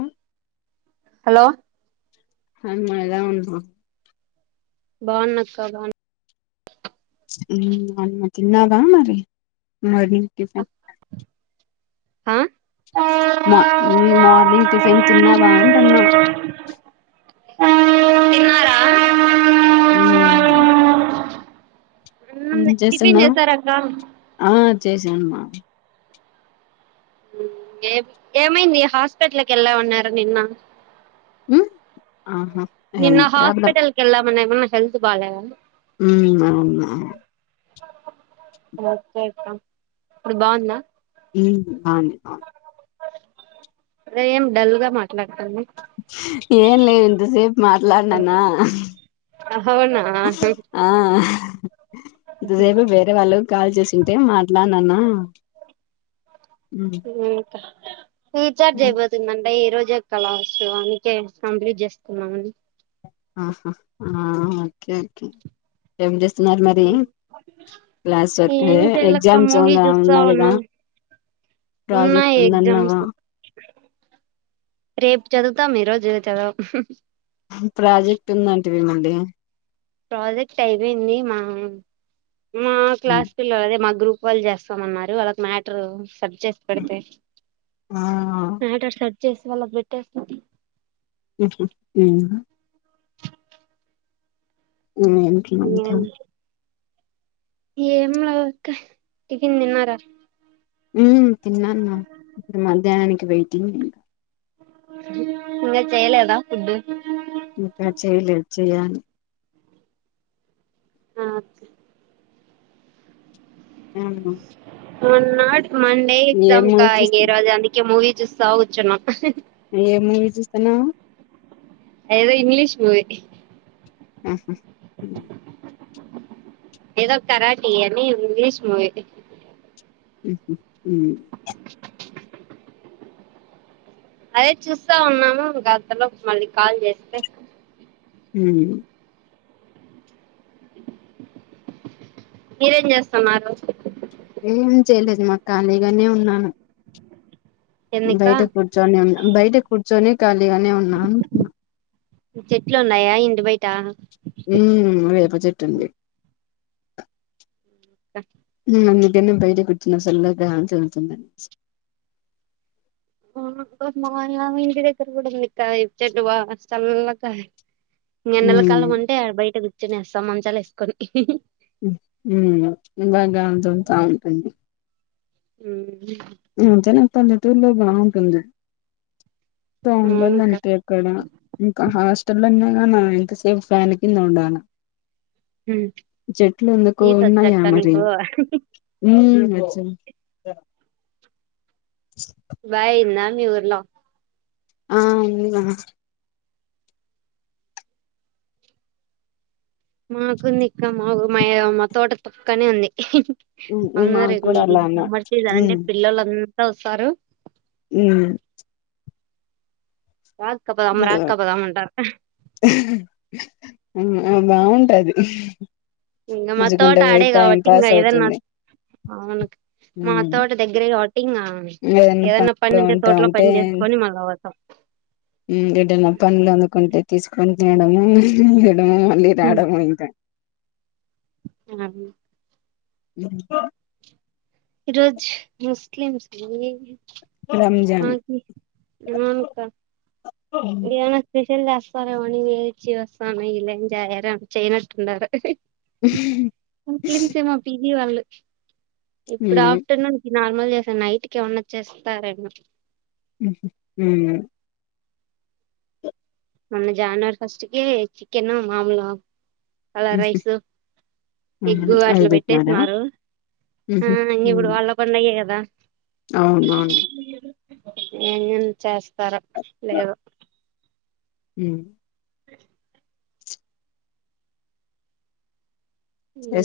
ఉ hello హ్యాండ్ మైదావును బాగున్నాక్క బాగున్నా ఉమ్ ఏమన్నా తిన్నారా మరి మార్నింగ్ టిఫిన్ ఆ మ మార్నింగ్ టిఫిన్ తిన్నావా అంటున్న తిన్నారా ఉహు ఉమ్ టిఫిన్ చేస్తున్నా చేసారక్క ఆ చేశానమ్మ ఏం ఏమైంది హాస్పటల్ కేళ్ళావన్నారు నిన్న ఆ నిన్న హాస్పిటల్ కెల్లా మని ఏమన్న హెల్త్ బాలేదా ఉన్న ఉన్న ఓకే అక్క ఇప్పుడు బాగుందా ఉ బాగుంది బా రెం డల్ గా మాట్లాడుతుంది ఏం లేదు ఇంత సేపు మాట్లాడిననా నా సైడ్ ఇంతసేపు వేరే వాళ్ళు కాల్ చేసింటే మాట్లాడినన ఇదే అక్క రీఛార్జ్ అయిపోతుందంట ఈ రోజే కలసు అందుకే కంప్లీట్ చేసుకుందామని ఆహా ఆ ఓకే ఓకే ఏం చేస్తున్నారు మరి క్లాస్ వరకు డే ఏం చేయలేక్క ఎగ్జామ్స్ మూవీ చూస్తా ఉన్నాయి కదా ఉన్నాం ప్రాజెక్ట్ ఉన్నాయి ఉందన్న ఎగ్జామ్స్ రేపు చదువుతాం ఈరోజు చదువం ప్రాజెక్ట్ ఉందంటీవి మొండి ప్రాజెక్ట్ అయిపోయింది మా మా క్లాస్ పిల్లో లే అదే మా గ్రూప్ వాలు చేస్తామన్నారు వాళ్ళకు మ్యాటర్ సర్ చేసి పెడితే ఆ మ్యాటర్ సర్ చేసి వాళ్ళకు పెట్టేస్తం ప్లేస్ ఉత్తైంది ఈ ఇంట్లుంట ఇగ ఏంలేదు అక్క టిఫిన్ తిన్నరా ఉ తిన్నాను మా ఇప్పుడు మద్యనానికి వెయిటింగ్ ఇంకా చెయలేదా ఫుడ్ ఇంకా చేయలేదు చెయ్యాలి ఆ ఓకే ఆ మొన్న మన్ డే ఎగ్జామ్ కా చూస్తా ఇగ రోజు అందుకే మూవీ చూస్తా కూర్చున్నాం ఏ మూవీ చూస్తున్న ఏదో ఇంగ్లీష్ మూవి ఆహ ఏదో కరాటి అని ఇంగ్లిష్ మూవీ ఉహు ఉ అదే చూస్తా ఉన్నాము గంతలోపు మళ్ళీ కాల్ చేస్తే ఉం మీరేం చేస్తున్నారు ఏం చేయలేదు మా ఖాళీగానే ఉన్నాను ఎందుకా బయట కూర్చొని అం బయట కూర్చొని ఖాళీగానే ఉన్నా అంటున్నా చెట్లు ఉన్నాయా ఇంటి బయట ఉ వేప చెట్టు ఉంది క ఉ అందుకని బయటే కూర్చున్న సల్ల గాలి తగులుతుంది ఆ మా ఇ యా మీ ఇంటి దగ్గర కూడా ఉంది కాయ్ చెట్టు బాగా సల్ల గా ఇ ఎండల ఉమ్ కాలం అంటే బయట కూర్చొనేస్తాం మంచాలు వేసుకొని ఉమ్ బాగా దొరుకుతా ఉ ఉ జన పల్లెటూర్లో బాగుంటుంది తోంగలు అవునక్క అంతే ఇక్కడ ఇంకా హాస్ చల్లంగాన ఇంతసేపు ఫ్యాన్ కింద ఉండా చెట్లు ఎందుకు ఈత ఉన్నాయా వచ్చక్క మరి నీకు ఊ సెమ్ దా బాయ్ ఉందా మీ ఊర్లో ఆ మాకుంది ఇక్క మాకు మామ్ మా తోట పక్కనే ఉంది మా అమ్మర్ మాకు ఇది కూడా ఇది మీ అలానే సమర్చ అంటే పిల్లలంతా వస్తారు ఉ రాక్క పదాం ఇగ రాక్క పదాం అంటారు ఆ బాగుంటది ఇంగ మా నడుచుకుంట తోట పోయి టైం అడేగావట్టి ఇంగ పాస్ ఏదన్నా అవుతుంది అవును మా ఉమ్ తోట దగ్గర హటింగ్ ఏదన్నా ఏదైనా పని పనిలో ఉంటే ఉంటా తోటలో పని చేసుకొని మళ్ళ అవ త ఏదైటనా పండ్లు అందుకుంటే తీసుకొని తినడము మళ్ళీ తీయడము మళ్ళీ రాడము ఇంకా ఆ [unintelligible] ఈ రోజ్ ముస్లిమ్స్ ది అ రంజాన్ అవునుకా ఉమ్ ఏమస్తే తిన్ లేస్తారు తినొచ్చి వస్తను ఇలా జయ చేయనట్టుండారు ముస్లింస్ ఏమో పిజి వాళ్ళు ఇప్పుడు ఆఫటర్నూన్ నార్మల్ చేసా నైట్కి ఏమన్నా చేస్తారెమో ఊ మన్న జానవరి ఫస్ట్ కే చికెన్ మాముల కలర్ రైసు ఉమ్ ఎగ్గు అది అట్లు పెట్టినారా పెట్టేసినారు ఆ ఉహు అన్ని ఉమ్ కూడా వాళ్ళ పండగే కదా అవునవును ఎందేం చేస్తరో లేదు ఉ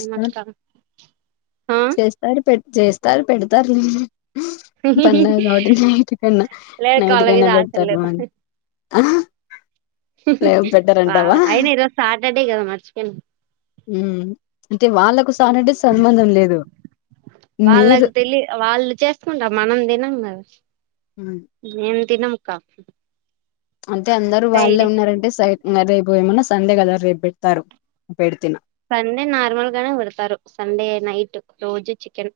ఉమ్ అట్లా చేస్తారు పెట్ చేస్తారు పెడతారు పన్నెండు, ఒకటి కన్నా లేదు నైట్ కళ్ళ మీద కన్నా ఆశలు పెడతారు మ అ ఆ అయినా ఈరోజు సాటర్డే కదా మర్చిపెంది ఉ అంటే వాళ్ళకు సాటర్డే సంబంధం లేదు మీరు వాళ్ళకు తెలిదు వాళ్ళు చేసుకుంటారు మనం తినం కదా ఉమ్ మేము తినం అక్క అంటే అందరు వాళ్ళే ఉన్నారంటే సై రేపు ఏమన్నా సండే కదా రేపు పెడతారు పెడితిన సండే నార్మల్ గానే పెడతారు సండే నైట్ రోజు చికెన్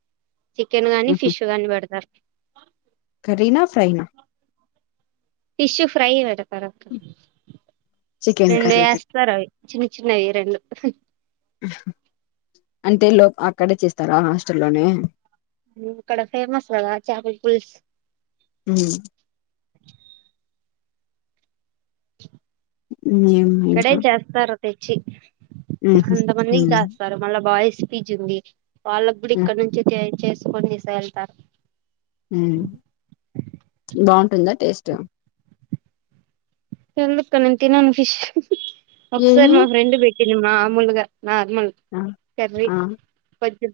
చికెన్ గానీ ఉహు ఫిష్ గాని పెడతారు కర్రీనా ఫ్రైనా ఫిషు ఫ్రై పెడతారు అక్క చికెన్ రెండు కర్రీ పెట్ వేస్తారు. అవి చిన్న చిన్నవి రెండు. అంటే లో అక్కడే చేస్తారా హాస్టల్లోనే. ఇక్కడ ఫేమస్ కదా చేపల పులుసు. ఉమ్ [unintelligible] ఇక్కడే [unintelligible] చేస్తారు తెచ్చి, ఉహు అంతమందికి ఉమ్ చేస్తారు మళ్ళా బాయి స్పీచ్ ఉంది. వాళ్లకు కూడా ఉహ్ ఇక్కడ నుంచి ఛాయ చేసుకొని తీసు కే ళ్తా. హ్మ్, బాగుంటుందా టేస్ట్. చందు అక్క నేను తినను ఫిష్, ఒకసారి ఏమి మా ఫ్రెండ్ పెట్టింది మామూలుగా. నార్మల్, ఆ కర్రీ, ఆ కొంచెం.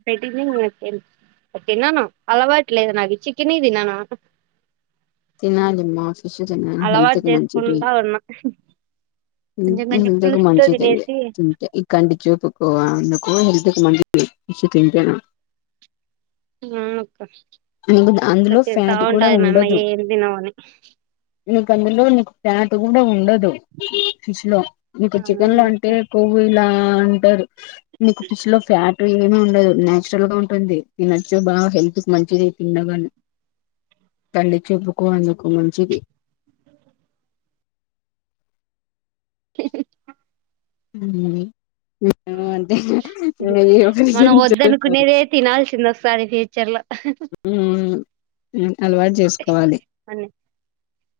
[unintelligible] [unintelligible] తినాలిమ్మ ఫిష్ తినాలి హెల్త్ అలవాటు కు మంచిది. చేసుకుంటా ఉన్నా కొంచెం కొంచెం హెల్త్ కు పులుసుతో మంచిది తినేసి ఈ కంటి చూపుకో. హో హెల్త్ కి మంచిది ఫిష్ తింటేనా. అందులో ఫ్యాట్ [unintelligible] [unintelligible] కొవ్వు కూడా ఉండదు, ఫిష్ లో మీకు చికెన్ అవును లో అంటే అక్క కొవ్వు ఇలా. ఇలా అంటారు, ఫిష్ లో ఫ్యాట్ ఉం. ఏమమి ఉండదు నచురల్ గాఉంటుంది, ఈ నచ్చు బా హెల్త్ మంచిది. తిండవని, తల్లి చెప్పుకో అందుకు మంచిది. [unintelligible] [unintelligible] [unintelligible] మనం చేస్తారు వద్దనుకునేదే తినాల్సింద ఒకసారి ఫ్యూచర్ లో. [unintelligible] అలవాటు చేసుకోవాలి. అ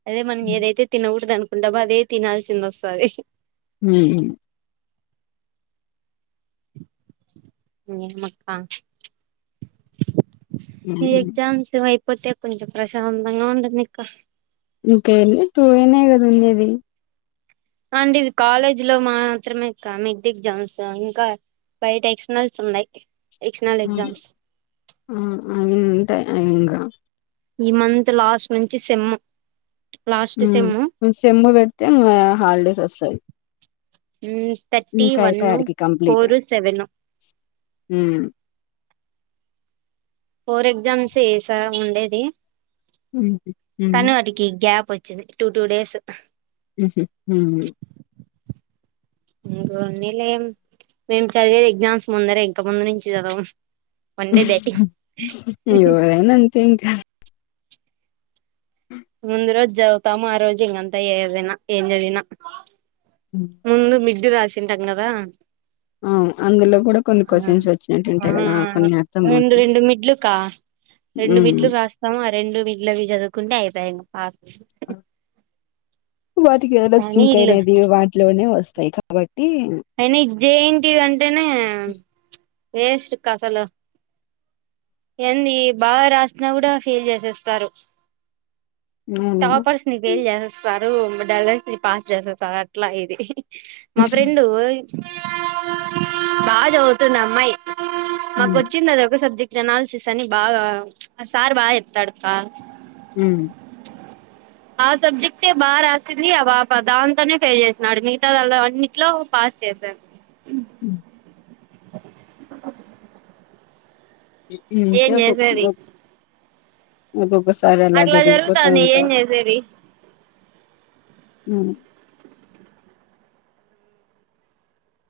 అదే మనం ఏదైతే తినకూడదు. అనుకుంటాబో అదే తినాల్సింది వస్తుంది. హ్మ్ ఏంమ్ అక్క. ఈ ఎగ్జామ్స్ అయిపోతే కొంచెం ప్రశాంతంగా ఉండంది అక్క. ఇంకేమి టు ఇన్ ఏ కదా ఉండేది. హా అండి ఇది కాలేజ్ లో మాత్రమే మెట్ ఎగ్జామ్స్ ఇంకా. బయట ఎక్స్నల్స్ ఉన్నాయి్. హహ, అవి ఉంటాయి అవి ఏం కావు. ఈ మంత్ లాస్ట్ నుంచి సిమ్ము. సిమ్ము పెడితే హాలిడేస్ వస్తాయి. థర్టీ ఇంకా వన్ అయిపా యే ఆడికి కంప్లీట్, ఫోర్ సెవెన్ హమ్. ఫోర్ ఎగ్జామ్స్స చేశా ఉండేది. హ్మ్ హు తను వాటికి గ్యాప్ వచ్చి. Two two days. హ్మ్ ఇండ లే మేం చదివేది ఎగ్జామ్స్ ముందరే ఇంక ముందు నుంచి చదవవు. ఇవరేనంత ఇంకా. ముందు రోజు చదు వుతాము, ఆ రోజు ఇక అంతే ఏదిన ఏం చదివిన. [unintelligible] [unintelligible] ఆ అందులో కూడా కొన్ని క్వశ్చన్స్ వచ్చినట్టు. ఉంటాయి. కదా కొన్ని అర్థం అవుతుంది. అక్క, రెండు మిడ్లు రాస్తాము. ఆ రెండు మిడ్లువి చదువుకుంటే అయిపోయి. వాటికి ఏదనా కానీ సింక్ ఈళ్ళు అయినేది వాటిలోనే వస్తాయి కాబట్టి. టి జెయింట్ అంటేనే వేస్ట్ కథలు. ఏంది బాగా రాసిన్న కూడా ఫెల్ చేసేస్తారు అవును టాపర్స్ ని ఫేల్ చేసేస్తారు, డల్లర్స్ని పాస్ చేసేస్తారు, అట్లా ఇది. మా ఫ్రెండు బా చదువుతుంది అమ్మాయి హ్మ్ మాకు వచ్చింది అదొక్క సబ్జెక్ జనాలసిస్ అని బాగా ఆ సార్ బాగా చెప్తాడుక్క హ ఆ ఆ సబ్జెక్టే బా రాసింది, ఆ బప దాంతోనే ఫెయిల్ చేసినడు. మిగతా దల్ల అన్నింట్లో పాస్, చేసా ఇడ్లీ ఏం ఉంటే క్కో చేసేది [unintelligible] ఒక్కొక్కస సారి అలా అట్లా జరిగిపోత జరుగుతాంది ఏం ఉంటారు చేసేది ఉ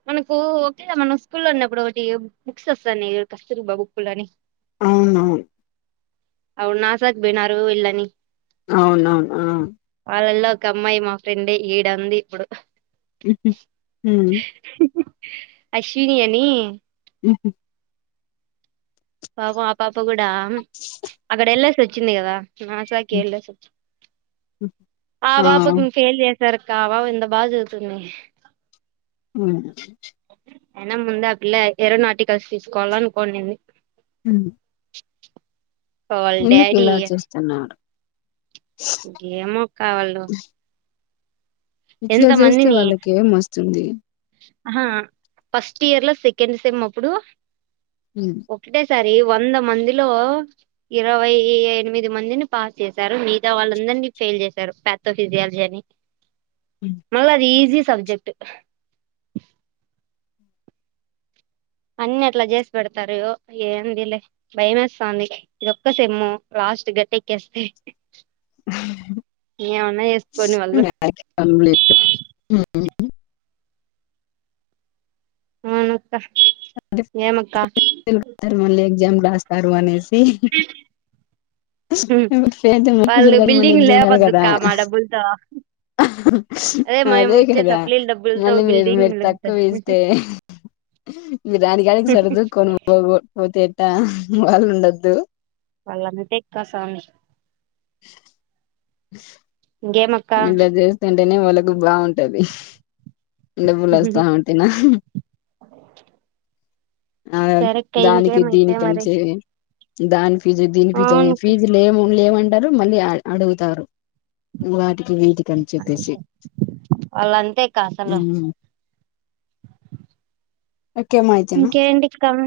మనకూ ఒకే మన స్కూల్ ఉన్నప్పుడు, ఒకటి బు బుక్స్ వస్తాన్నాయిచూడు! కస్తరూబా బుక్కులని. అవునవున్ అవును నాసాకు బేనారు వీళ్ళని అవునవును ఆ వాళ్ళల్లో ఒక అమ్మాయి మా ఫ్రెండే ఈడ ఉంది ఇప్పుడు హుహు. హ్మ్ అశ్విని అని ఉహు పాపం ఆ పాప గుడా అక్కడ ఏళ్ళేసి వచ్చింది కదా నాసా హుహుహు. కెళ్ళేసొచ్చింది ఆ పాపకిం ఫేల్ చేస్ సరక్క ఆ బాప ఎంత బాగా చదువుతుంది అ అయినా ముందు ఆ పిల్ల ఏరోనాటికల్స్ తీసుకోల్ల అనుకోనింది హు వాళ్ళ ఎందుకు డాడీ ఇలా చేస్తున్నాడు గేమోక్క వాళ్లు ఇట్లా జెస్తే వాళ్ళకేం వస్తుంది ఆహా ఫస్ట్ ఇయర్ లో సెకండ్ సెమ్ అప్పుడు హు సరి వంద మందిలో, ఇరవై ఎనిమిది మందిని పాస్ చేశారు. మిగతా వాళ్లం, దర్నీ ఫెయిల్ చేశారు ఫ్యాత్తో ఫిజియాలజీ అని మళ్ళ అది ఈజీ సబ్జెక్ట్ అన్ని అట్లా చేసి పెడతారు! ఏంది లే భయమేసంది ఇదొక్క సేమ్ము. ఫాస్ట్ గట్టెక్కేస్తే ఏమన్నా చేసుకోని వాళ్ళు అవును [inaudible] మళ్ళీ ఎగ్జామ్ రాస్తారు అనేసి. చేతులు వాళ్ళు నొప్పించేలాగ [unintelligible] మళ్ళీ బిల్డింగ్ ఎగ్జామ్, రాయాలి కదా లేపద్దుక్క మా డబ్బులతో మేము అదే ఇచ్చే కదా! సప్లీల డబ్బులతో మళ్ళీ మీరు, బిల్డింగ్ మీరు తక్కువ వేస్తే. మీరు దానికి, దానికి సరదు కొని పో కా పోతే ఎట్టా? వాళ్లు ఉండద్దు. వాళ్లంతెక్క సామి అ ఇంగేమక్క టేనే వాళ్లకు బావుంటది ఇండపూలు వస్తా ఉంటేనా ఆ సరేక్క దానికి ఇంకేమైతే మరి దీనికంసేయి దాని ఫీజు, దీని ఫీజు, అనే అవునక్క ఫీజు లేము లేవు అంటారు. మళ్ళీ ఆ అడుగుతారు, వాటికి వీటికని చెప్పేసి వాళ్ళంతేక్క ఊ అసలు నాకేమో ఐతుంది కమ్